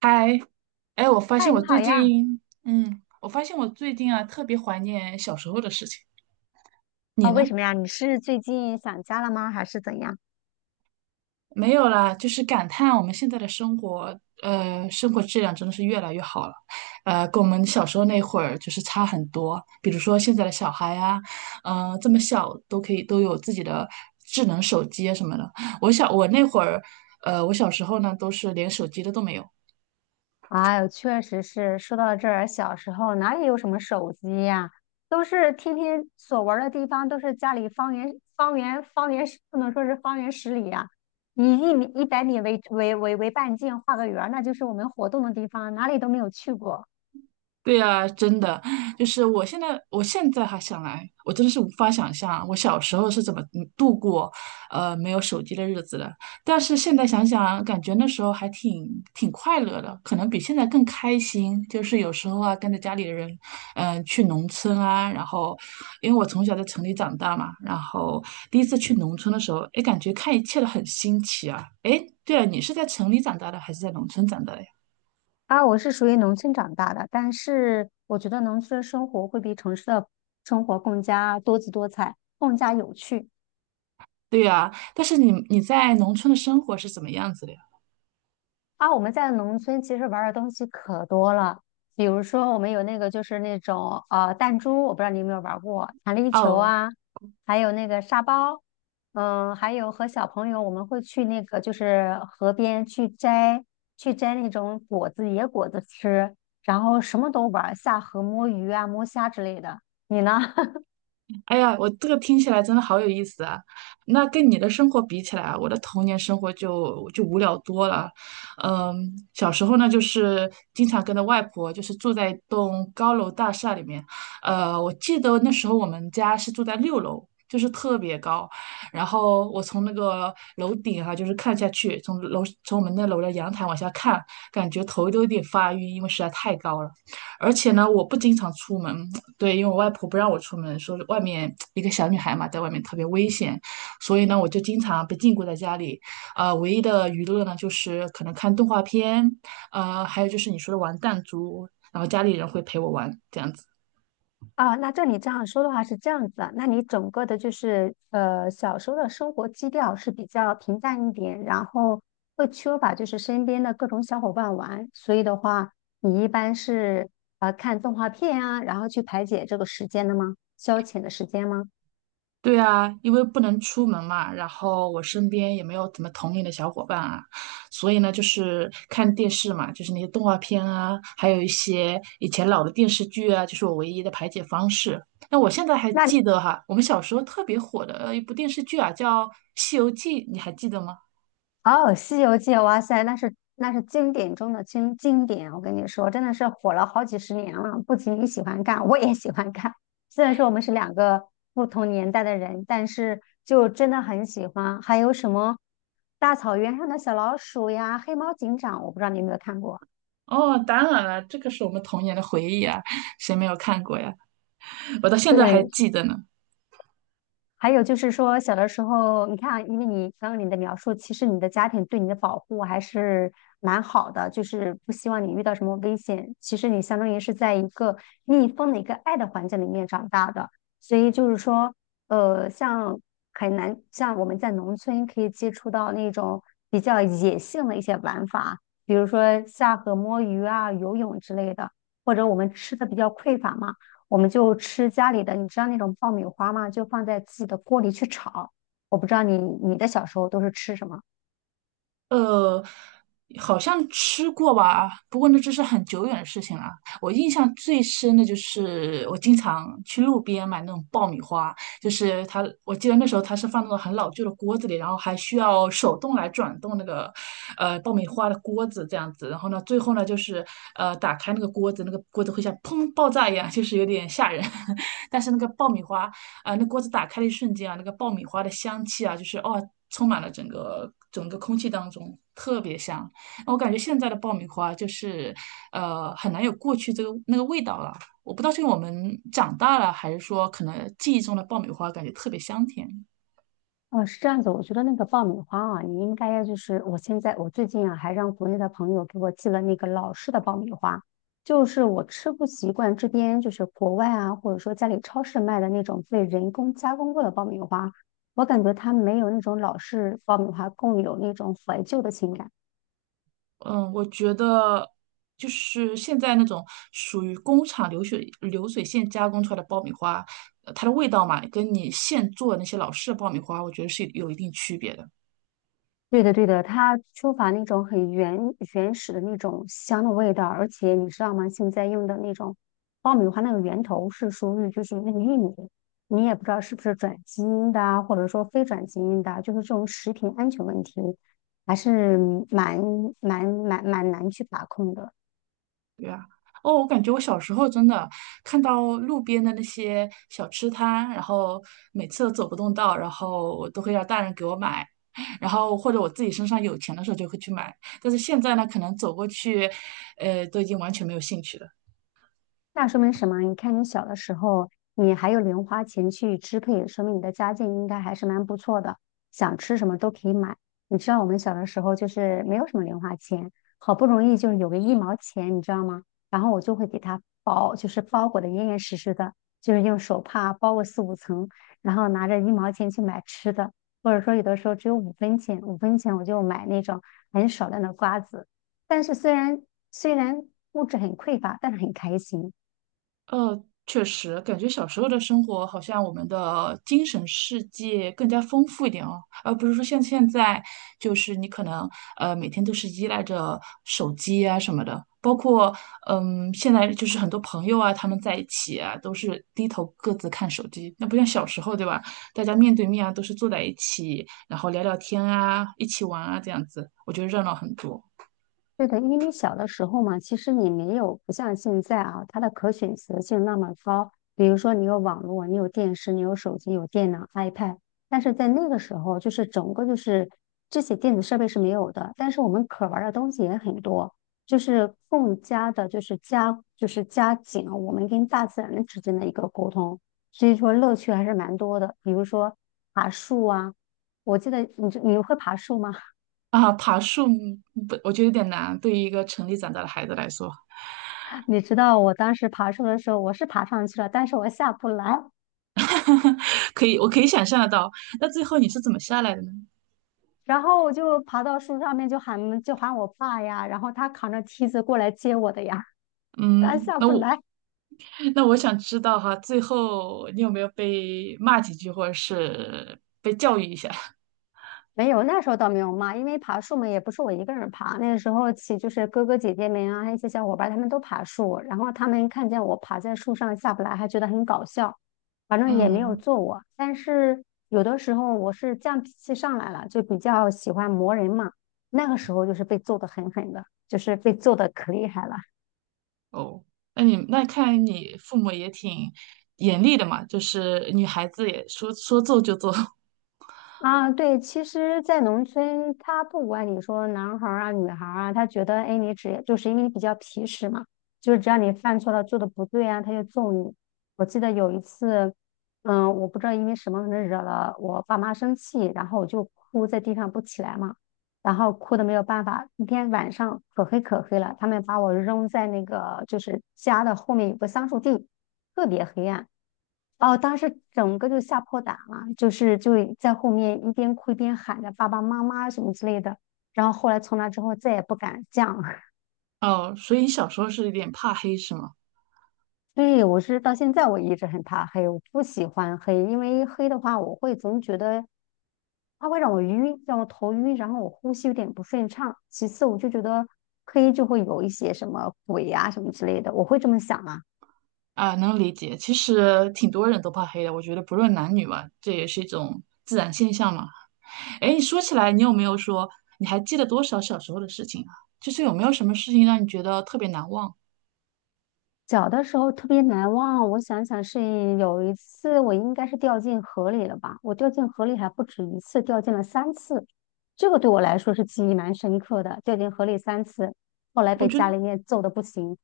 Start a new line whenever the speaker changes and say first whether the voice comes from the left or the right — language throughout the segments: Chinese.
right: 嗨，哎，我发
left: 嗨，
right: 现
left: 你
right: 我
left: 好
right: 最
left: 呀！
right: 近，特别怀念小时候的事情。你
left: 啊、
right: 呢？
left: 为什么呀？你是最近想家了吗？还是怎样？
right: 没有啦，就是感叹我们现在的生活，生活质量真的是越来越好了，跟我们小时候那会儿就是差很多。比如说现在的小孩啊，这么小都可以都有自己的智能手机啊什么的。我那会儿，我小时候呢，都是连手机的都没有。
left: 哎呦，确实是。说到这儿，小时候哪里有什么手机呀？都是天天所玩儿的地方，都是家里方圆方圆方圆十，不能说是方圆10里呀、以1米100米为半径画个圆儿那就是我们活动的地方，哪里都没有去过。
right: 对呀，真的，我现在还想来，我真的是无法想象我小时候是怎么度过，没有手机的日子的。但是现在想想，感觉那时候还挺快乐的，可能比现在更开心。就是有时候啊，跟着家里的人，去农村啊，然后，因为我从小在城里长大嘛，然后第一次去农村的时候，哎，感觉看一切都很新奇啊。哎，对了，你是在城里长大的，还是在农村长大的呀？
left: 啊，我是属于农村长大的，但是我觉得农村的生活会比城市的生活更加多姿多彩，更加有趣。
right: 对呀，但是你在农村的生活是怎么样子的呀？
left: 啊，我们在农村其实玩的东西可多了，比如说我们有那个就是那种弹珠，我不知道你有没有玩过弹力球
right: 哦，
left: 啊，还有那个沙包，还有和小朋友我们会去那个就是河边去摘那种果子野果子吃，然后什么都玩儿下河摸鱼啊摸虾之类的。你呢？
right: 哎呀，我这个听起来真的好有意思啊！那跟你的生活比起来啊我的童年生活就无聊多了。嗯，小时候呢，就是经常跟着外婆，就是住在一栋高楼大厦里面。我记得那时候我们家是住在六楼，就是特别高。然后我从那个楼顶哈、就是看下去，从我们那楼的阳台往下看，感觉头都有点发晕，因为实在太高了。而且呢，我不经常出门，对，因为我外婆不让我出门，说外面一个小女孩嘛，在外面特别危险，所以呢，我就经常被禁锢在家里。唯一的娱乐呢，就是可能看动画片，还有就是你说的玩弹珠，然后家里人会陪我玩，这样子。
left: 啊，那照你这样说的话是这样子啊，那你整个的就是小时候的生活基调是比较平淡一点，然后会缺乏就是身边的各种小伙伴玩，所以的话，你一般是看动画片啊，然后去排解这个时间的吗？消遣的时间吗？
right: 对啊，因为不能出门嘛，然后我身边也没有怎么同龄的小伙伴啊，所以呢，就是看电视嘛，就是那些动画片啊，还有一些以前老的电视剧啊，就是我唯一的排解方式。那我现在还记
left: 那。
right: 得哈，我们小时候特别火的一部电视剧啊，叫《西游记》，你还记得吗？
left: 哦，《西游记》哇塞，那是经典中的经典，我跟你说，真的是火了好几十年了。不仅你喜欢看，我也喜欢看。虽然说我们是2个不同年代的人，但是就真的很喜欢。还有什么大草原上的小老鼠呀，黑猫警长，我不知道你有没有看过。
right: 哦，当然了，这个是我们童年的回忆啊，谁没有看过呀？我到现在还
left: 对，
right: 记得呢。
left: 还有就是说，小的时候，你看啊，因为你刚刚你的描述，其实你的家庭对你的保护还是蛮好的，就是不希望你遇到什么危险。其实你相当于是在一个密封的一个爱的环境里面长大的，所以就是说，像很难，像我们在农村可以接触到那种比较野性的一些玩法，比如说下河摸鱼啊、游泳之类的，或者我们吃的比较匮乏嘛。我们就吃家里的，你知道那种爆米花吗？就放在自己的锅里去炒。我不知道你的小时候都是吃什么？
right: 呃，好像吃过吧，不过那这是很久远的事情了。我印象最深的就是我经常去路边买那种爆米花，就是它，我记得那时候它是放那种很老旧的锅子里，然后还需要手动来转动那个爆米花的锅子这样子。然后呢，最后呢就是打开那个锅子，那个锅子会像砰爆炸一样，就是有点吓人。但是那个爆米花啊，那锅子打开的一瞬间啊，那个爆米花的香气啊，就是哦，充满了整个空气当中，特别香。我感觉现在的爆米花就是，很难有过去这个那个味道了。我不知道是因为我们长大了，还是说可能记忆中的爆米花感觉特别香甜。
left: 哦，是这样子。我觉得那个爆米花啊，你应该要就是我现在我最近啊，还让国内的朋友给我寄了那个老式的爆米花，就是我吃不习惯这边就是国外啊，或者说家里超市卖的那种被人工加工过的爆米花，我感觉它没有那种老式爆米花更有那种怀旧的情感。
right: 嗯，我觉得就是现在那种属于工厂流水线加工出来的爆米花，它的味道嘛，跟你现做的那些老式的爆米花，我觉得是有一定区别的。
left: 对的，对的，它缺乏那种很原始的那种香的味道，而且你知道吗？现在用的那种爆米花那个源头是属于就是那个玉米，你也不知道是不是转基因的啊，或者说非转基因的啊，就是这种食品安全问题还是蛮蛮难去把控的。
right: 对啊，哦，我感觉我小时候真的看到路边的那些小吃摊，然后每次都走不动道，然后我都会让大人给我买，然后或者我自己身上有钱的时候就会去买，但是现在呢，可能走过去，都已经完全没有兴趣了。
left: 那说明什么啊？你看你小的时候，你还有零花钱去支配，说明你的家境应该还是蛮不错的，想吃什么都可以买。你知道我们小的时候就是没有什么零花钱，好不容易就是有个一毛钱，你知道吗？然后我就会给它包，就是包裹的严严实实的，就是用手帕包个4、5层，然后拿着一毛钱去买吃的，或者说有的时候只有五分钱，五分钱我就买那种很少量的瓜子。但是虽然物质很匮乏，但是很开心。
right: 呃，确实，感觉小时候的生活好像我们的精神世界更加丰富一点哦，而不是说像现在，就是你可能每天都是依赖着手机啊什么的，包括现在就是很多朋友啊他们在一起啊都是低头各自看手机，那不像小时候对吧？大家面对面啊都是坐在一起，然后聊聊天啊，一起玩啊这样子，我觉得热闹很多
left: 对的，因为你小的时候嘛，其实你没有不像现在啊，它的可选择性那么高。比如说，你有网络，你有电视，你有手机，有电脑、iPad。但是在那个时候，就是整个就是这些电子设备是没有的，但是我们可玩的东西也很多，就是更加的，就是加，就是加紧了我们跟大自然之间的一个沟通。所以说，乐趣还是蛮多的。比如说爬树啊，我记得你会爬树吗？
right: 啊。爬树不，我觉得有点难，对于一个城里长大的孩子来说。
left: 你知道我当时爬树的时候，我是爬上去了，但是我下不来。
right: 可以，我可以想象得到。那最后你是怎么下来的呢？
left: 然后我就爬到树上面，就喊我爸呀，然后他扛着梯子过来接我的呀，他
right: 嗯，
left: 下
right: 那
left: 不
right: 我
left: 来。
right: 那我想知道哈，最后你有没有被骂几句，或者是被教育一下？
left: 没有，那时候倒没有骂，因为爬树嘛，也不是我一个人爬。那个时候起就是哥哥姐姐们啊，还有一些小伙伴，他们都爬树，然后他们看见我爬在树上下不来，还觉得很搞笑，反正也没有
right: 嗯，
left: 揍我。但是有的时候我是犟脾气上来了，就比较喜欢磨人嘛，那个时候就是被揍得狠狠的，就是被揍得可厉害了。
right: 哦，那你看来你父母也挺严厉的嘛，就是女孩子也说做就做。
left: 啊，对，其实，在农村，他不管你说男孩儿啊、女孩儿啊，他觉得，哎，你只就是因为你比较皮实嘛，就是只要你犯错了、做的不对啊，他就揍你。我记得有一次，我不知道因为什么，惹了我爸妈生气，然后我就哭在地上不起来嘛。然后哭的没有办法。那天晚上可黑可黑了，他们把我扔在那个就是家的后面有个桑树地，特别黑暗。哦，当时整个就吓破胆了，就在后面一边哭一边喊着爸爸妈妈什么之类的。然后后来从那之后再也不敢这样了。
right: 哦，所以你小时候是有点怕黑是吗？
left: 所以我是到现在我一直很怕黑，我不喜欢黑，因为黑的话我会总觉得它会让我晕，让我头晕，然后我呼吸有点不顺畅。其次，我就觉得黑就会有一些什么鬼呀、什么之类的，我会这么想啊。
right: 啊，能理解。其实挺多人都怕黑的，我觉得不论男女嘛，这也是一种自然现象嘛。哎，说起来，你有没有说你还记得多少小时候的事情啊？就是有没有什么事情让你觉得特别难忘？
left: 小的时候特别难忘，我想想是有一次我应该是掉进河里了吧？我掉进河里还不止一次，掉进了三次，这个对我来说是记忆蛮深刻的，掉进河里三次，后来
right: 我
left: 被
right: 觉得
left: 家里面揍得不行。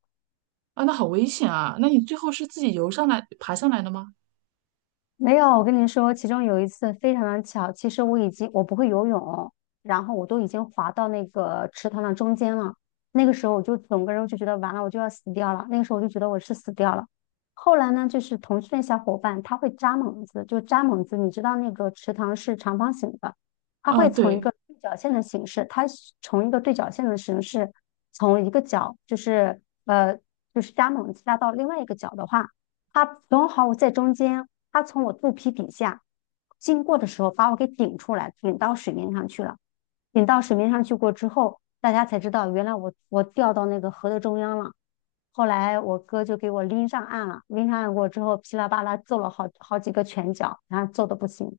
right: 啊，那好危险啊！那你最后是自己游上来、爬上来的吗？
left: 没有，我跟你说，其中有一次非常的巧，其实我已经我不会游泳，然后我都已经滑到那个池塘的中间了。那个时候我就整个人就觉得完了，我就要死掉了。那个时候我就觉得我是死掉了。后来呢，就是同去的小伙伴，他会扎猛子，就扎猛子，你知道那个池塘是长方形的，
right: 啊，对，
left: 他从一个对角线的形式，从一个角就是就是扎猛子扎到另外一个角的话。他正好我在中间，他从我肚皮底下经过的时候，把我给顶出来，顶到水面上去了。顶到水面上去过之后，大家才知道原来我掉到那个河的中央了。后来我哥就给我拎上岸了，拎上岸过之后，噼里啪啦揍了好几个拳脚，然后揍的不行。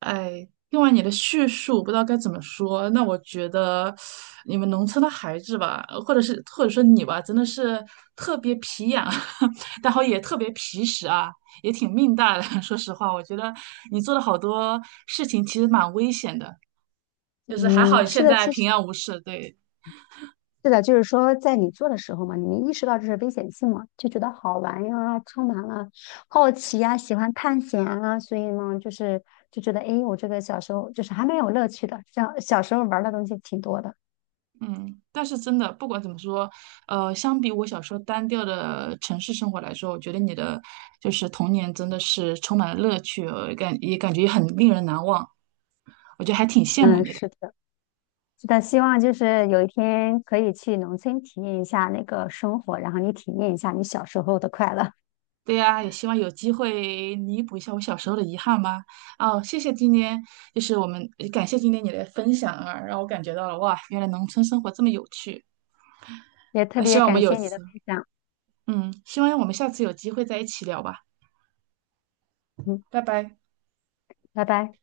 right: 哎，听完你的叙述，不知道该怎么说。那我觉得你们农村的孩子吧，或者说你吧，真的是特别皮痒，然后也特别皮实啊，也挺命大的。说实话，我觉得你做了好多事情，其实蛮危险的。就是还好
left: 嗯，是
right: 现
left: 的，
right: 在
left: 其实
right: 平安无事，对，
left: 是的，就是说，在你做的时候嘛，你没意识到这是危险性嘛，就觉得好玩呀，充满了好奇呀，喜欢探险啊，所以呢，就是就觉得，诶，我这个小时候就是还蛮有乐趣的，像小时候玩的东西挺多的。
right: 嗯，但是真的不管怎么说，相比我小时候单调的城市生活来说，我觉得你的就是童年真的是充满了乐趣，感觉很令人难忘，我觉得还挺羡慕
left: 嗯，
right: 你的。
left: 是的，是的，希望就是有一天可以去农村体验一下那个生活，然后你体验一下你小时候的快乐。
right: 对呀，也希望有机会弥补一下我小时候的遗憾吧。哦，谢谢今天，就是我们感谢今天你的分享啊，让我感觉到了哇，原来农村生活这么有趣。
left: 也特
right: 那希
left: 别
right: 望我们
left: 感
right: 有
left: 谢你的
right: 次，
left: 分享，
right: 嗯，希望我们下次有机会在一起聊吧，
left: 嗯，
right: 拜拜。
left: 拜拜。